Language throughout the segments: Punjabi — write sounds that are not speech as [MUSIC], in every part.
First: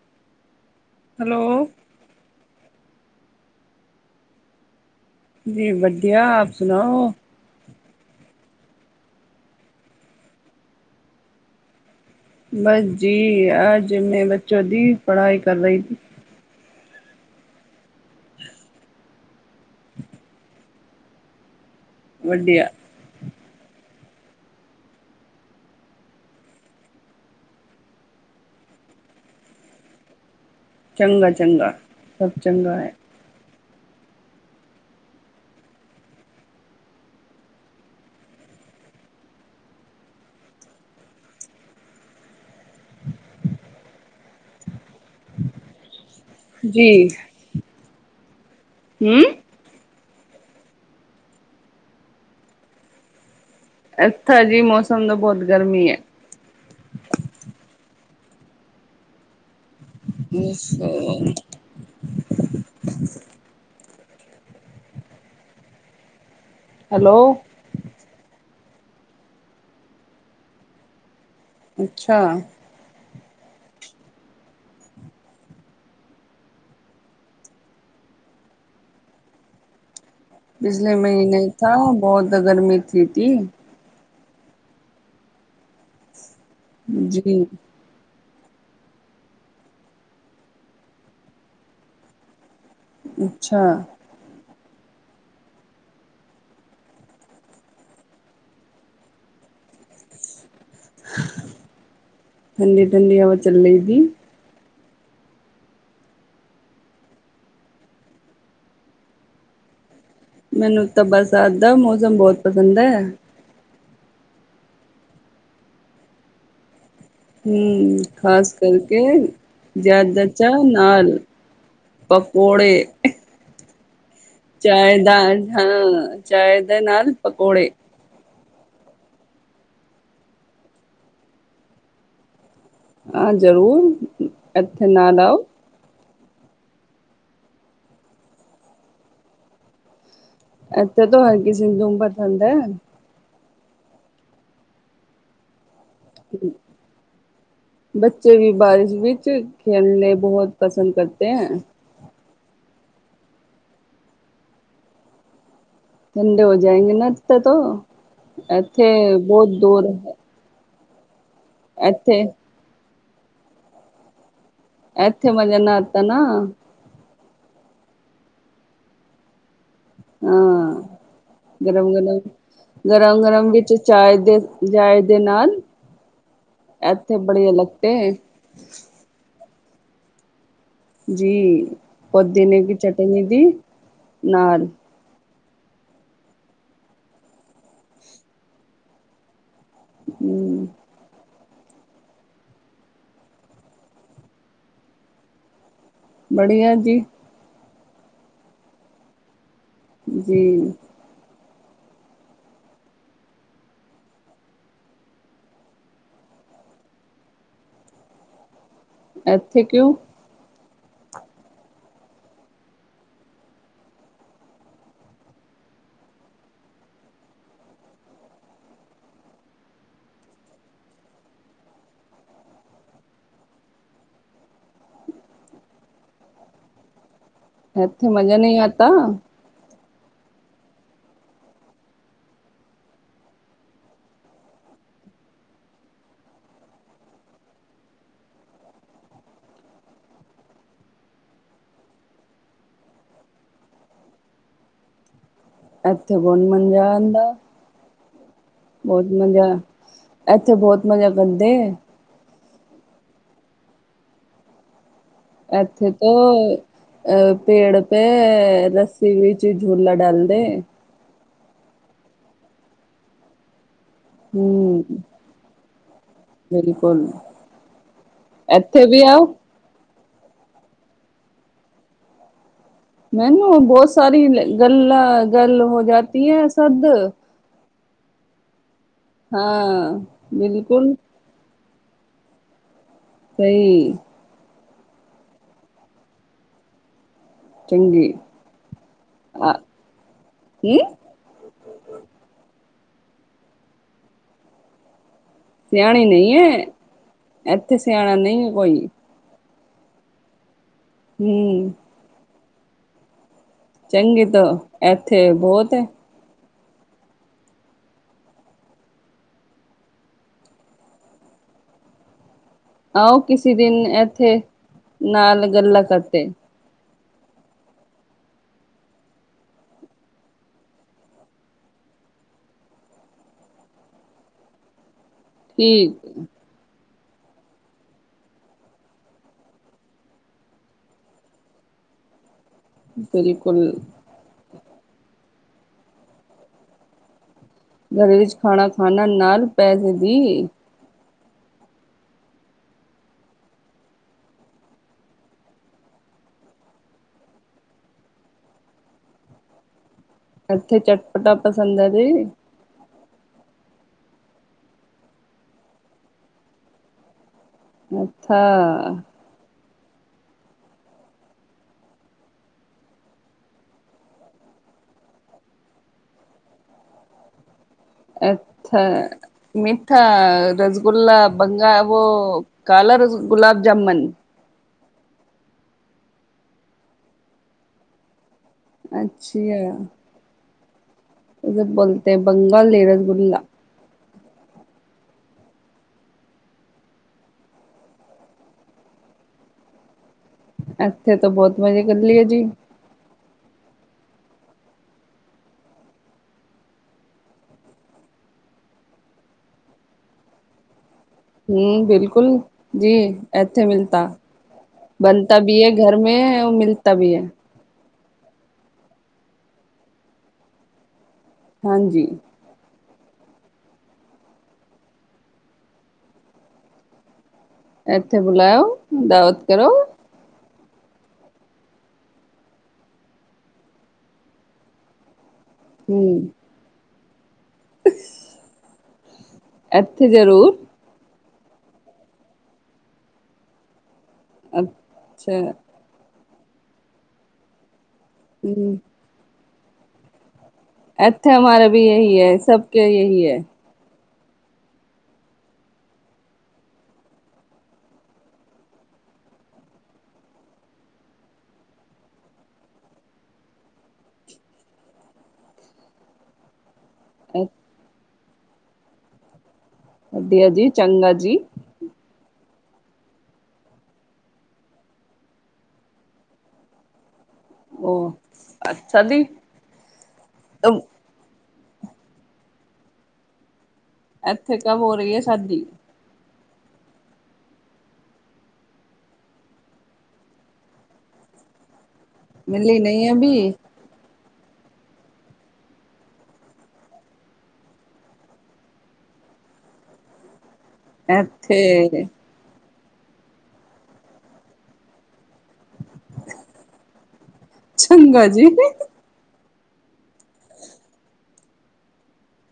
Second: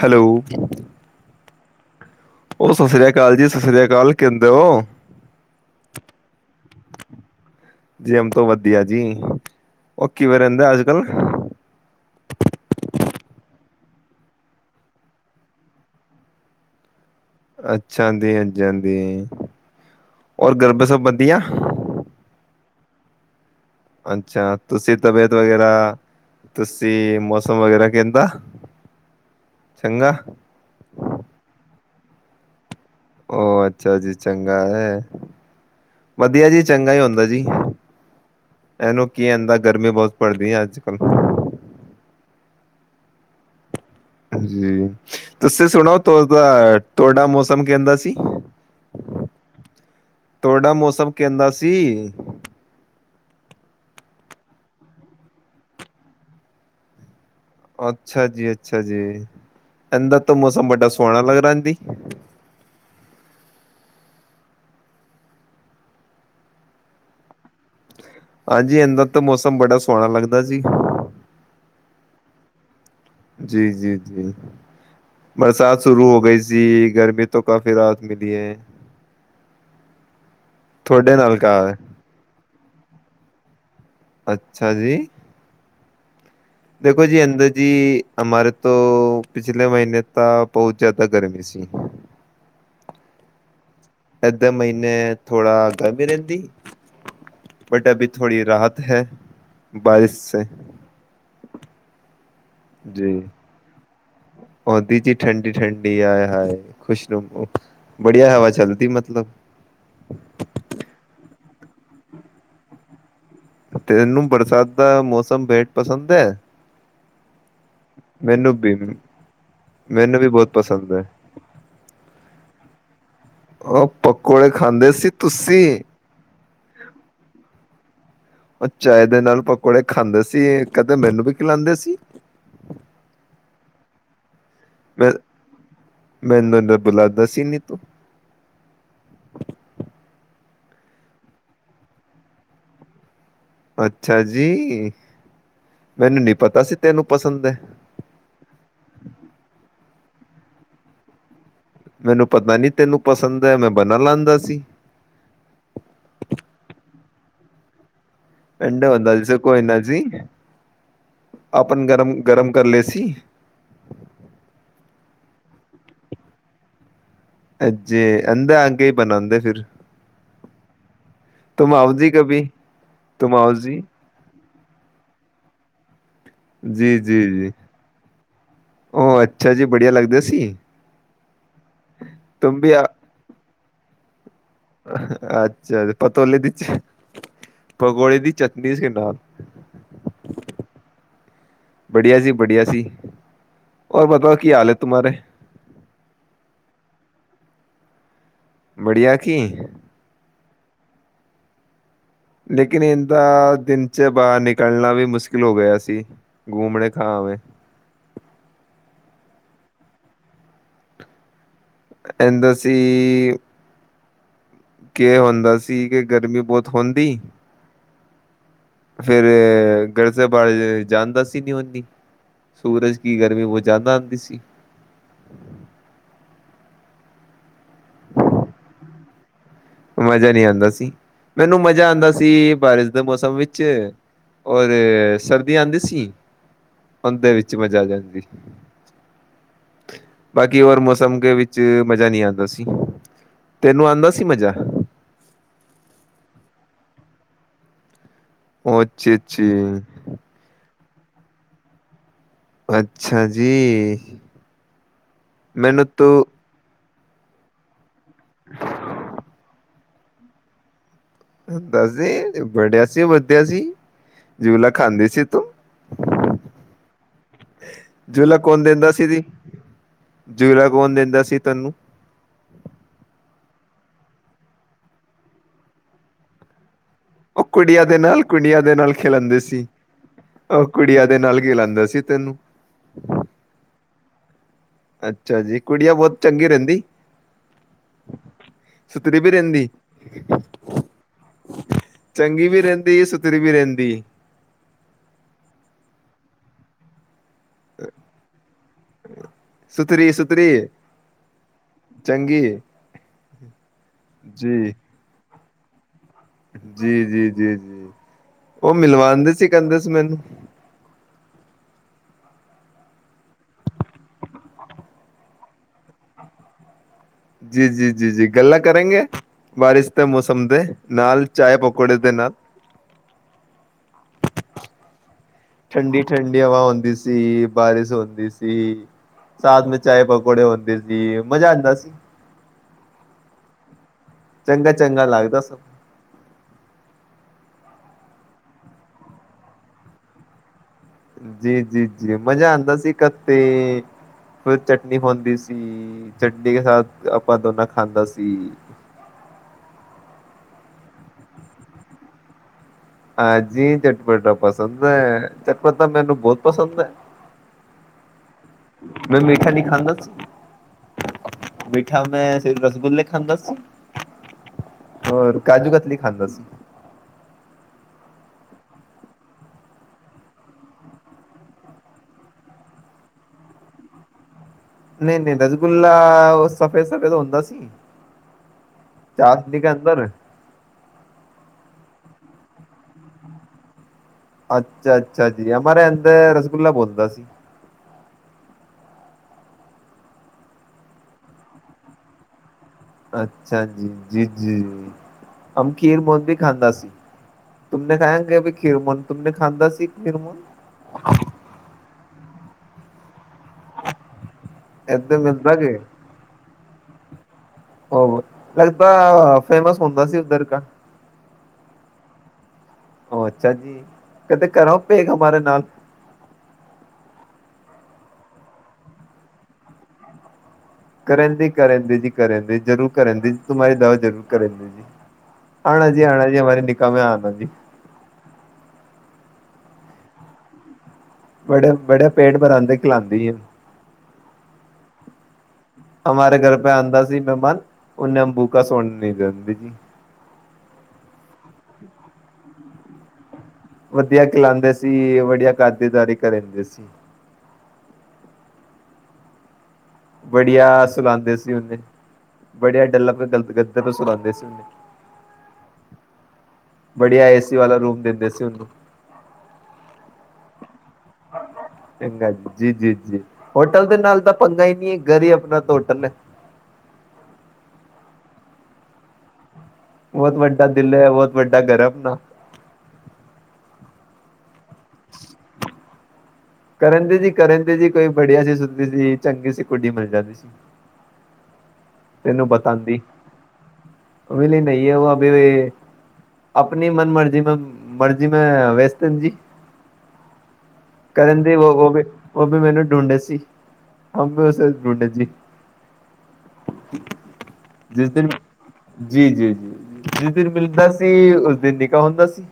ਹੈਲੋ ਹੈਲੋ ਓਹ ਸਸ ਸ੍ਰੀ ਕਾਲ ਜੀ, ਸਸ ਸ੍ਰੀ ਕਾਲ, ਕੈਦੇ ਹੋ? ਜੀ ਵਧੀਆ, ਆਪ ਸੁਣਾਓ? ਜੀ ਹਮ ਤੋਂ ਵਧੀਆ ਜੀ, ਓਹ ਕਿਵੇਂ ਰੈਹਂਦਾ ਅੱਜ-ਕੱਲ? ਬਸ ਜੀ, ਅੱਜ ਮੈਂ ਬੱਚੋਂ ਦੀ ਪੜ੍ਹਾਈ ਕਰ ਰਹੀ। ਅੱਛਾ ਆਂਦੀ ਐ, ਜਾਂਦੀ ਐ। ਔਰ ਘਰ ਪੇ ਸਭ ਵਧੀਆ? ਵੱਦੀਆ। ਅੱਛਾ, ਤੁਸੀਂ ਤਬੀਅਤ ਵਗੈਰਾ ਤੁਸੀਂ ਮੌਸਮ ਵਗੈਰਾ ਕੈਹੰਦਾ, ਚੰਗਾ ਚੰਗਾ-ਚੰਗਾ ਸਭ ਚੰਗਾ ਐ। ਓ ਅੱਛਾ ਜੀ ਚੰਗਾ ਐ। ਵਧੀਆ ਜੀ ਚੰਗਾ ਇ ਹੁੰਦਾ ਜੀ। ਇਹਨੂੰ ਕੀ ਆਂਦਾ ਗਰਮੀ ਬੋਹਤ ਪੜਦੀ ਐ ਅੱਜ-ਕੱਲ। ਜੀ ਤੁਸੀਂ ਸੁਣੋ ਤੌ ਤਾ ਜੀ ਤੁਹਾਡਾ ਮੌਸਮ ਕਹਿੰਦਾ ਸੀ ਹੂੰ ਤੁਹਾਡਾ ਮੌਸਮ ਕਹਿੰਦਾ ਸੀ ਐਥਾ ਜੀ ਮੌਸਮ ਦਾ ਬੋਹਤ ਗਰਮੀ ਏ। ਅੱਛਾ ਜੀ ਅੱਛਾ ਜੀ ਏਹੰਦਾ ਤਾ ਮੌਸਮ ਬਡਾ ਸੋਹਣਾ ਲੱਗਦਾ ਰੇਂਦੀ। ਹੈਲੋ ਹਾਂਜੀ ਅੰਦਰ ਤਾਂ ਮੌਸਮ ਬੜਾ ਸੋਹਣਾ ਲੱਗਦਾ ਜੀ। ਅੱਛਾ ਜੀ-ਜੀ, ਜੀ ਬਰਸਾਤ ਸ਼ੁਰੂ ਹੋ ਗਈ ਸੀ, ਗਰਮੀ ਤੋਂ ਕਾਫ਼ੀ ਰਾਹਤ ਮਿਲੀ ਐ। ਪਿਛਲੇ ਤੁਹਾਡੇ ਨਾਲ ਮਹੀਨੇ ਕਹਾ ਥਾ ਹੈ ਬੋਹਤ ਗਰਮੀ ਸੀ ਤੀ। ਅੱਛਾ ਜੀ। ਦੇਖੋ ਜੀ ਅੰਦਾ ਜੀ। ਹਮਾਰੇ ਤੋਂ ਪਿਛਲੇ ਮਹੀਨੇ ਤਾਂ ਬਹੁਤ ਜਾਦਾ ਗਰਮੀ ਸੀ। ਅੱਛਾ ਏਧੇ ਮਹੀਨੇ ਥੋੜਾ ਗਰਮੀ ਰਹਿੰਦੀ। ਬਟ ਅਭੀ ਥੋੜੀ ਰਾਹਤ ਹੈ, ਬਾਇਸ ਸੇ। ਠੰਡੀ-ਠੰਡੀ ਜੀ ਹਵਾ ਚੱਲੇਗੀ। ਆਉਂਦੀ ਜੀ ਠੰਡੀ-ਠੰਡੀ ਆਏ ਹਾਏ ਖੁਸ਼ ਨੂੰ ਬੜੀਆ ਹਵਾ ਚੱਲਦੀ ਮਤਲਬ। ਮੈਨੂੰ ਤਾਂ ਬਰਸਾਤ ਦਾ ਮੌਸਮ ਬੋਹਤ ਪਸੰਦ ਐ। ਤੈਨੂੰ ਬਰਸਾਤ ਦਾ ਮੌਸਮ ਬੇਟ ਪਸੰਦ ਐ। ਹੁ ਖ਼ਾਸ ਵੀ ਕਰਕੇ ਮੈਨੂੰ ਜਾਦਾ ਵੀ ਚਾ ਬਹੁਤ ਪਸੰਦ ਹੈ ਨਾਲ ਪਕੌੜੇ। ਓ ਪਕੌੜੇ ਖਾਂਦੇ ਚਾਏ ਸੀ ਦਾ ਤੁਸੀਂ। ਹਾਂ, ਚਾਏ ਦੇ ਨਾਲ ਪਕੌੜੇ। ਉਹ ਚਾਏ ਦੇ ਨਾਲ ਪਕੌੜੇ ਖਾਂਦੇ ਸੀ ਏ, ਕਦੇ ਮੈਨੂੰ ਵੀ ਖਿਲਾਦੇ ਸੀ? ਹਾਂ ਜ਼ਰੂਰ ਇੱਥੇ ਮੈਂ ਨਾਲ ਆਉ। ਮੈਨੂੰ ਤਾਂ ਬੁਲਾਦਾ ਸੀ ਨੀ ਤੂੰ। ਐਥੇ ਤੋਂ ਹਰ ਕਿਸੀ ਨੂੰ ਪਸੰਦ ਐ। ਅੱਛਾ ਜੀ, ਮੈਨੂੰ ਨੀ ਪਤਾ ਸੀ ਤੈਨੂੰ ਪਸੰਦ ਐ। ਬੱਚੇ ਵੀ ਬਾਰਿਸ਼ ਵਿੱਚ ਖੇਲਨੇ ਬੋਹਤ ਪਸੰਦ ਕਰਤੇ ਐ। ਮੈਨੂੰ ਪਤਾ ਨੀ ਤੈਨੂੰ ਪਸੰਦ ਹੈ ਮੈਂ ਬਨਾ ਲਾਦਾ ਸੀ। ਠੰਡੇ ਹੋ ਜਾਏਗੇੇ ਨਾ ਇੱਥੇ ਤੋਂ ਠੰਡੇ ਐਥੇ ਹੁੰਦਾ ਜਿਸ ਬੋਹਤ ਕੋਈ ਨਾ ਦੂਰ ਜੀ ਐ। ਆਪਨ ਗਰਮ-ਗਰਮ ਕਰ ਲਏ ਸੀ। ਐਥੇ ਮਜ਼ਾ ਨਾ ਆਤਾ ਨਾ। ਅਜੇ ਏਦੇ ਆਕੇ ਹੀ ਬਣਾਂਦੇ ਫਿਰ। ਹਾਂ ਤੁਮ ਆਓ ਜੀ ਗਰਮ-ਗਰਮ, ਕਭੀ ਤੁਮ ਗਰਮ-ਗਰਮ ਆਓ ਵਿੱਚ ਜੀ ਚਾਏ ਦੇ ਚਾਏ ਦੇ ਨਾਲ। ਜੀ-ਜੀ, ਜੀ ਉਹ ਅੱਛਾ ਜੀ ਬੜੀਆ ਲੱਗਦੇ ਸੀ। ਜੀ ਤੁਮ ਪੁਦੀਨੇ ਵੀ ਕੀ ਆ- ਚਟਨੀ ਦੀ ਨਾਲ। ਅੱਛਾ ਪਤੋਲੇ ਦੀ ਚਟ ਪਕੌੜੇ ਦੀ ਚਟਨੀ ਸੀ ਨਾਲ। ਹਮ। ਬੜੀਆ ਜੀ ਬੜਿਆ ਸੀ। ਹੋਰ ਬਤਾਓ ਕੀ ਹਾਲ ਐ ਤੁੁਮਾਰੇ? ਬੜੀਆ ਜੀ। ਬੜੀਆ ਕੀ ਜੀ। ਲੇਕਿਨ ਇੰਦਾ ਦਿਨ 'ਚ ਬਾਰ ਨਿਕਲਨਾ ਵੀ ਮੁਸਕਿਲ ਹੋ ਗਿਆ ਸੀ। ਗੁੰਮੜੇ ਖਾਵੇ। ਅਥੇ ਕਿਉਂ? ਐੰਦਾ ਸੀ। ਕੇ ਹੁੰਦਾ ਸੀ ਕਿ ਗਰਮੀ ਬੋਤ ਹੁੰਦੀ। ਫੇਰ ਘਰ ਸੇ ਬਾਰ ਜਾਂਦਾ ਸੀ ਨੀ ਓਨੀ। ਸੂਰਜ ਕੀ ਗਰਮੀ ਬੋਤ ਜਾਦਾ ਆਂਦੀ ਸੀ। ਐਥੇ ਮਜਾ ਨਈ ਆਤਾ। ਮਜ਼ਾ ਨਈ ਆਂਦਾ ਸੀ। ਮੈਨੂੰ ਮਜ਼ਾ ਆਂਦਾ ਸੀ ਬਾਰਿਸ਼ ਦੇ ਮੌਸਮ ਵਿੱਚ। ਔਰੇ ਸਰਦੀ ਆਂਦੀ ਸੀ। ਔਦੇਂ ਵਿੱਚ ਵਜ਼ਾ ਆ ਜਾਂਦੀ। ਬਾਕੀ ਹੋਰ ਮੌਸਮ ਕੇ ਵਿੱਚ ਮਜ਼ਾ ਨੀ ਆਂਦਾ ਸੀ। ਤੈਨੂੰ ਆਂਦਾ ਸੀ ਮਜ਼ਾ। ਐਥੇ ਬੋਤ ਮਂਜਾ ਆਂਦਾ। ਓ ਬੋਤ ਅੱਛਾ ਮਜਾ ਅੱਛਾ ਐਥੇ ਬੋਤ ਮਜਾ ਕਰਦੇ। ਅੱਛਾ ਜੀ। ਮੈਨੂੰ ਐਥੇ ਤੂੰ ਤੋਂ ਅ ਪੇੜ ਤੇ ਰਸੀ ਵਿੱਚ ਝੂਲਾ ਡਾਲਦੇ। ਦੱਸਦੀ ਬੜਿਆ ਸੀ, ਵਧਿਆ ਸੀ, ਜੂਲਾ ਹੂੰ ਖਾਂਦੀ ਸੀ ਤੂੰ। ਬਿਲਕੁਲ ਝੂਲਾ ਕੌਨ ਇੱਥੇ ਦਿੰਦਾ ਵੀ ਸੀ ਦੀ? ਆਓ ਝੂਲਾ ਕੌਨ ਦਿੰਦਾ ਸੀ ਤੈਨੂੰ? ਮੈਨੂੰ ਬੋਤ ਸਾਰੀ ਗੱਲ ਗੱਰਲ ਹੋ ਜਾਤੀ ਹੈ ਸਦ। ਓ ਕੁੜੀਆਂ ਦੇ ਨਾਲ-ਕੁੜੀਆਂ ਦੇ ਨਾਲ ਖਿਲਾਂਦੇ ਸੀ। ਹਾਂ ਓ ਬਿਲਕੁਲ ਕੁੜੀਆਂ ਦੇ ਨਾਲ ਖਿਲਾਂਦਾ ਸੀ। ਤੈਨੂੰ। ਸਈ। ਅੱਛਾ ਜੀ ਕੁੜੀਆ ਬੋਤ ਚੰਗੀ ਰੈਂਦੀ। ਚੰਗੀ ਸੁਤਰੀ ਵੀ ਆ ਰੈਂਦੀ। ਹਮ ਚੰਗੀ ਵੀ ਰੈਂਦੀ ਸੁਥਰੀ ਵੀ ਰੈਦੀ। ਸਿਆਣੇ ਨਈ ਐ। ਐਥੇ ਸਿਆਣਾ ਨਈ ਐ ਕੋਈ। ਸੁਥਰੀ-ਸੁਥਰੀ ਏ ਹਮ ਚੰਗੀ ਏ। ਚੰਗੀ ਤੋ ਐਥੇ ਬੋਤ ਏ। ਜੀ-ਜੀ-ਜੀ-ਜੀ ਓ ਮਿਲਵਾਂਦੇ ਸੀ ਕੇਂਦੇ ਸੀ ਮੈਨੂੰ। ਆਓ ਕਿਸੀ ਦਿਨ ਐਥੇ ਨਾਲ ਗੱਲਾਂ ਕਰਤੇ। ਜੀ-ਜੀ-ਜੀ-ਜੀ ਗੱਲਾਂ ਕਰੇਂਗੇ। ਬਾਰਿਸ ਦੇ ਮੌਸਮ ਦੇ ਨਾਲ ਚਾਏ-ਪਕੌੜੇ ਦੇ ਨਾ ਠੀਕ ਠੰਡੀ-ਠੰਡੀ ਹਵਾ ਹੁੰਦੀ ਸੀ, ਬਾਰਿਸ ਹੁੰਦੀ ਸੀ। ਸਾਥ ਮੇ ਚਾਏ-ਪਕੌੜੇ ਹੁੰਦੇ ਸੀ, ਮਜ਼ਾ ਆਂਦਾ ਸੀ। ਬਿਲਕੁਲ। ਚੰਗਾ-ਚੰਗਾ ਲਾੱਗਦਾ ਸਬ। ਘਰੇ ਵਿੱਚ ਖਾਣਾ ਖਾਣਾ ਨਾਲ ਪੇਜੇ ਗੀ। ਜੀ-ਜੀ-ਜੀ ਮਜ਼ਾ ਆਦਾ ਸੀ ਕਿਤੇ ਫਿਰ ਚਟਨੀ ਹੁੰਦੀ ਸੀ, ਚਟਨੀ ਕੇ ਸਾਥ ਆਪਾਂ ਦੋਨਾਂ ਖਾਂਦਾ ਸੀ। ਇੱਥੇ ਚਟਪਟਾ ਪਸੰਦ ਐ ਜੀ। ਹਾਂਜੀ ਚਟਪਟਾ ਪਸੰਦ ਐ ਚਟਪੱਟ ਮੈਨੂੰ ਬਹੁਤ ਪਸੰਦ ਐ। [INAUDIBLE] ਮੈਂ ਮੀਠਾ ਨੀ ਖਾਂਦਾ। ਮੀਠਾ ਮੈਂ ਸਿਰਫ ਰਸਗੁੱਲੇ ਖਾਂਦਾ ਸੀ। ਹੋਰ ਕਾਜੂ ਕਤਲੀ ਖਾਂਦਾ ਸੀ। ਅੱਛਾ, ਮੀਠਾ ਰਸਗੁੱਲਾ ਬੰਗਾ ਵੋ ਕਾਲਾ ਰਸ ਗੁਲਾਬ ਜਾਮੁਨ ਨਈ ਨਈ ਰਸਗੁੱਲਾ ਸਫੇਦ ਸਫੇਦ ਹੁੰਦਾ ਸੀ। [UNINTELLIGIBLE] ਕੇ ਅੰਦਰ ਬੋਲਤੇ ਬੰਗਾਲ ਦੇ ਰਸਗੁੱਲਾ ਅੱਛਾ-ਅੱਛਾ ਜੀ [UNINTELLIGIBLE] ਰਸਗੁੱਲਾ ਬੋਲਦਾ ਸੀ। ਅੱਛਾ ਤੋ ਬੋਤ ਮਜੇ ਕਰ ਲਿਏ ਜੀ। ਅੱਛਾ ਜੀ-ਜੀ-ਜੀ ਅਮ ਖੀਰ ਬੋਤ ਵੀ ਖਾਂਦਾ ਸੀ। ਤੁਮਨੇ ਖਾਏ ਹੋਗੇ ਅਬੀ ਖੀਰ [UNINTELLIGIBLE] ਖਾਦਾ ਸੀ ਖੀਰ ਮੁਗ ਹੂੰ ਬਿਲਕੁਲ ਜੀ ਇੱਥੇ ਮਿਲਤਾ ਏਦਾਂ ਬਣਤਾ ਮਿਲਦਾ ਵੀ ਐ ਕੇ ਘਰ ਮੈਂ ਉਹ ਮਿਲਤਾ ਵੀ ਐ। ਹੋਰ ਲੱਗਦਾ ਫੇਮਸ ਹੁੰਦਾ ਸੀ ਉੱਧਰ ਕਾ ਹਾਂਜੀ, ਉਹ ਅੱਛਾ ਜੀ, ਘਰੋ [UNINTELLIGIBLE] ਮਾਰਾ ਨਾਲ ਇੱਥੇ ਬੁਲਾਇਓ ਦਾਵਤ ਕਰੋ। ਕਰਨ ਦੀ ਕਰਨ ਜੀ ਕਰਨ ਜ਼ਰੂਰ ਕਰਨ ਦੀ ਤਮਾਰੀ ਦਾਵਾ ਜ਼ਰੂਰ ਕਰਨ ਜੀ। ਆਣਾ ਜੀ ਆਣਾ ਹਮ ਜੀ ਹਮਾਰੇ [UNINTELLIGIBLE] ਮੇ ਆਨਾ ਜੀ। ਇੱਥੇ ਜ਼ਰੂਰ ਬੜੇ ਬੜੇ ਪੇਟ ਬਰਾਂਦੇ ਖਲਾਦੀ ਏ, ਸਈ ਗੱਲ ਹਮਾਰੇ ਘਰ ਪੇ ਆਦਾ ਸੀ ਮਹਿਮਾਨ, ਉਹਨੇ ਬੂਕਾ ਹਮ ਸੋਣ ਨੀ ਦੇ ਦਿੰਦੀ ਜੀ ਇੱਥੇ ਹਮਾਰਾ ਵੀ ਇਹੀ ਐ ਸਭ ਕੇ ਇਹੀ ਐ। ਵਧੀਆ ਖਿਲਾਦੇ ਸੀ ਵਧੀਆ ਖਾਤਰਦਾਰੀ ਕਰਦੇ ਸੀ। ਵਧੀਆ ਸੁਲਾਦੇ ਸੀ ਉੱਥੇ ਵਧੀਆ ਗੱਲਾਂ ਕਰਦੇ ਕਰਦੇ ਸੁਲਾਦੇ ਸੀ। [INAUDIBLE] ਵਡੀਆ ਏਸੀ ਵਾਲਾ ਰੂਮ ਦਿੰਦੇ ਸੀ ਉਹਨੂੰ ਵਧੀਆ ਜੀ ਚੰਗਾ ਜੀ। ਜੀ ਜੀ ਹੋਟਲ ਦੇ ਨਾਲ ਤਾ ਪੰਗਾਂ ਈ ਨੀ ਜੀ ਘਰ ਹੀ ਆਪਣਾ ਹੋਟਲ ਏ। ਉਹ ਅੱਛਾ ਜੀ, ਬਹੁਤ ਵੱਡਾ ਦਿਲ ਐ ਬਹੁਤ ਵੱਡਾ ਘਰ ਐ ਆਪਕਾ, ਇੱਥੇ ਕਬ ਹੋ ਰੀ ਐ ਸਾਦੀ? ਕਰਨ ਦੇ ਜੀ ਕਰਨ ਦੇ ਜੀ ਕੋਈ ਬੜੀਆ ਸੀ ਸੁੱਦੀ ਸੀ ਚੰਗੀ ਸੀ ਕੁੜੀ ਮਿਲ ਜਾਏ। ਤੈਨੂੰ ਮਿਲੀ ਬਤਾਂਦੀ, ਨਹੀਂ ਅਭੀ ਕੋਈ ਵੀ ਨੀ ਐ ਜਹਾਂ ਪੇ ਆਪਣੀ ਮਨ ਮਰਜ਼ੀ, ਮੈ ਮਰਜ਼ੀ ਮੈਂ ਬਿਆਸਤ ਐ ਜੀ। ਕਰਨ ਦੀ ਵੀ ਇੱਥੇ ਉਹ ਵੀ ਮੈਨੂੰ ਡੂੰਡੇ ਸੀ ਉਹ ਵੀ ਉਸ ਡੂੰਡੇ ਸੀ। ਜਿਸ ਦਿਨ ਜੀ ਜੀ ਜੀ। ਜਿਸ ਦਿਨ ਮਿਲਦਾ ਸੀ। ਉਸ ਦਿਨ ਨਿਕਾਹ ਹੁੰਦਾ ਸੀ।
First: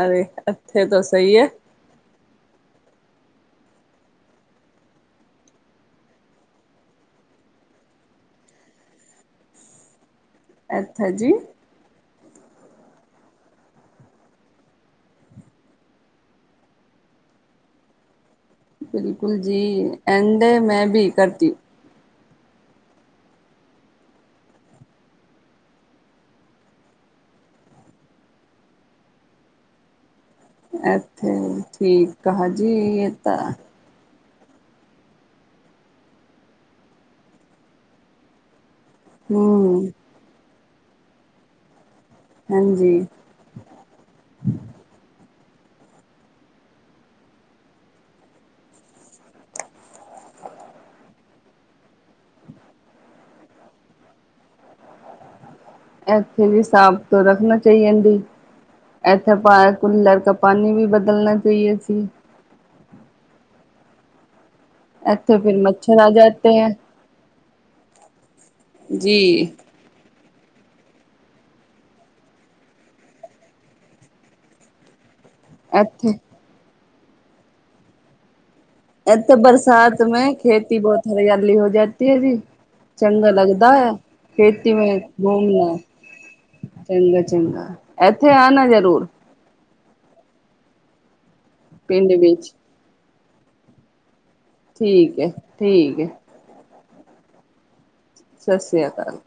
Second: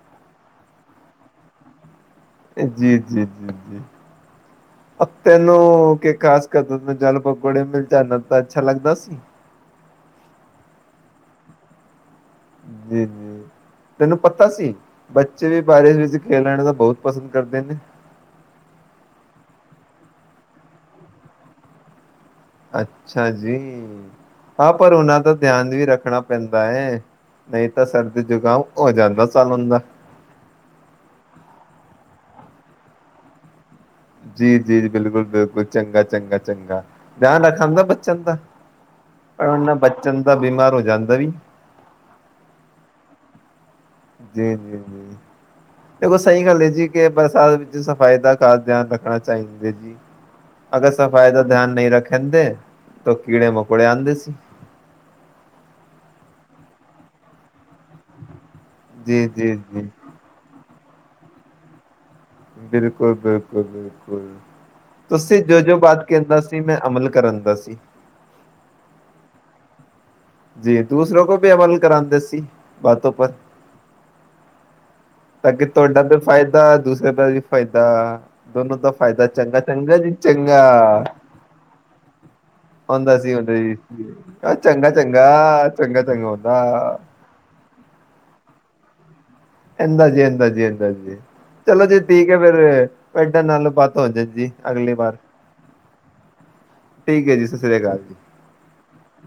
ਅਰੇ ਐਥੇ ਤਾ ਸਈ ਐ। ਜੀ ਜੀ ਜੀ ਜੀ। ਹ ਅ ਤੈਨੂੰ ਕਿ ਕਾਸਸ ਦਾ ਦੁੱਧ ਜਲ ਬਬੜੇ ਮਿਲ ਜਾਂਦਾ ਦਾ ਜਾ ਤਾਂ ਅੱਛਾ ਲੱਗਦਾ ਸੀ। ਅੱਛਾ ਜੀ। ਜੀ ਜੀ। ਤੈਨੂੰ ਪਤਾ ਸੀ, ਬੱਚੇ ਵੀ ਬਾਰਸ਼ ਵਿੱਚ ਖੇਲਣ ਦਾ ਬੋਤ ਪਸੰਦ ਕਰਦੇ ਨੇ। ਬਿਲਕੁਲ ਜੀ। ਐਂਡੇ ਮੈਂ ਬੀ ਕਰਤੀ। ਅੱਛਾ ਜੀ। ਹਾਂ ਪਰ ਓਨਾਂ ਦਾ ਧਿਆਨ ਵੀ ਰੱਖਣਾ ਪੈਂਦਾ ਏ। ਨਈ ਤਾਂ ਸਰਦੀ ਜੁਕਾਮ ਹੋ ਜਾਂਦਾ ਸਾਲੁਨ ਦਾ। ਐ ਤੇ ਠੀਕ ਕਹਾ ਜੀ, ਯੇਤਾ। ਜੀ ਜੀ ਜੀ। ਬਿਲਕੁਲ ਬਿਲਕੁਲ ਚੰਗਾ ਚੰਗਾ ਚੰਗਾ ਧਿਆਨ ਰੱਖਨ ਦਾ ਬੱਚਨ ਦਾ। ਅ ਨ ਹਮ ਬੱਚਨ ਦਾ ਬਿਮਾਰ ਹੋ ਜਾਂਦਾ ਈ। ਹਾਂਜੀ। ਜੀ ਜੀ ਜੀ। ਤੇ ਬਸ ਐਈ ਗੱਲ ਏ ਜੀ ਕੇ ਬਰਸਾਤ ਵਿੱਚ ਸਫ਼ਾਈ ਦਾ ਖਾਸ ਧਿਆਨ ਰੱਖਣਾ ਚਾਈਦੈ ਜੀ। ਅਗਰ ਸਫ਼ਾਈ ਦਾ ਧੇਆਨ ਨੀ ਰੱਖੇਂਦੇ ਤੇ ਕੀੜੇ ਮਕੌੜੇ ਆਂਦੇਸੀ। ਐਥੇ ਵੀ ਸਾਫ ਤੋਂ ਰੱਖਨਾ ਚਾਈਅਨ ਬੀ। ਜੀ ਐਥੇ ਜੀ ਪਾ ਜੀ ਕੁਲੜ ਕਾ ਪਾਨੀ ਵੀ ਬਦਲਨਾ ਚਾਈਏ ਸੀ। ਬਿਲਕੁਲ ਬਿਲਕੁਲ ਬਿਲਕੁਲ। ਇੱਥੇ ਤੁਸੀ ਜੋ ਜੋ ਬਾਤ ਕੇਂਦਾ ਸੀ, ਮੈਂ ਅਮਲ ਕਰੇਂਦਾ ਸੀ। ਜੀ। ਜੀ। ਦੂਸਰੋ ਕੋ ਵੀ ਅਮਲ ਕਰਾਂਦੇ ਸੀ ਬਾਤੋਂ ਪਰ। ਤਾਂ ਕਿ ਤੁਆਡਾ ਤੇ ਇੱਥੇ ਫਾਏਦਾ ਦੂਸਰੇ ਦਾ ਵੀ ਫਾਇਦਾ ਦੋਨੋ ਦਾ ਫਾਇਦਾ ਏਥੇ ਚੰਗਾ ਚੰਗਾ ਬਰਸਾਤ ਜੀ ਮੈਂ ਚੰਗਾ ਖੇਤੀ ਬੋਤ ਹਰਿਆਲੀ ਹੋ ਜਾਤੀ ਐ ਜੀ। ਹੁੰਦਾ ਚੰਗਾ ਸੀ ਹੁੰਦਾ ਲੱਗਦਾ ਜੀ ਐ ਖੇਤੀ ਚੰਗਾ ਮੇਂ ਚੰਗਾ ਘੁੰਮਨਾ। ਚੰਗਾ ਚੰਗਾ ਹੁੰਦਾ ਚੰਗਾ ਚੰਗਾ। ਏਥੇ ਆਨਾ ਜਰੂਰ। ਅੰਦਾ ਜੀ ਅੰਦਾ ਜੀ ਅੰੰਦਾ ਜੀ। ਚਲੋ ਜੀ ਪਿੰਡ ਠੀਕ ਐ ਵਿੱਚ ਫਿਰ ਤਡੇ ਨਾਲ ਬਾਤ ਹੋ ਜੇਜੀ। ਠੀਕ ਏ ਠੀਕ ਏ। ਠੀਕ ਏ ਜੀ। ਸਤ ਸੀ੍ ਅਕਾਲ ਜੀ। ਸਤਿ ਸ਼੍ਰੀ ਅਕਾਲ।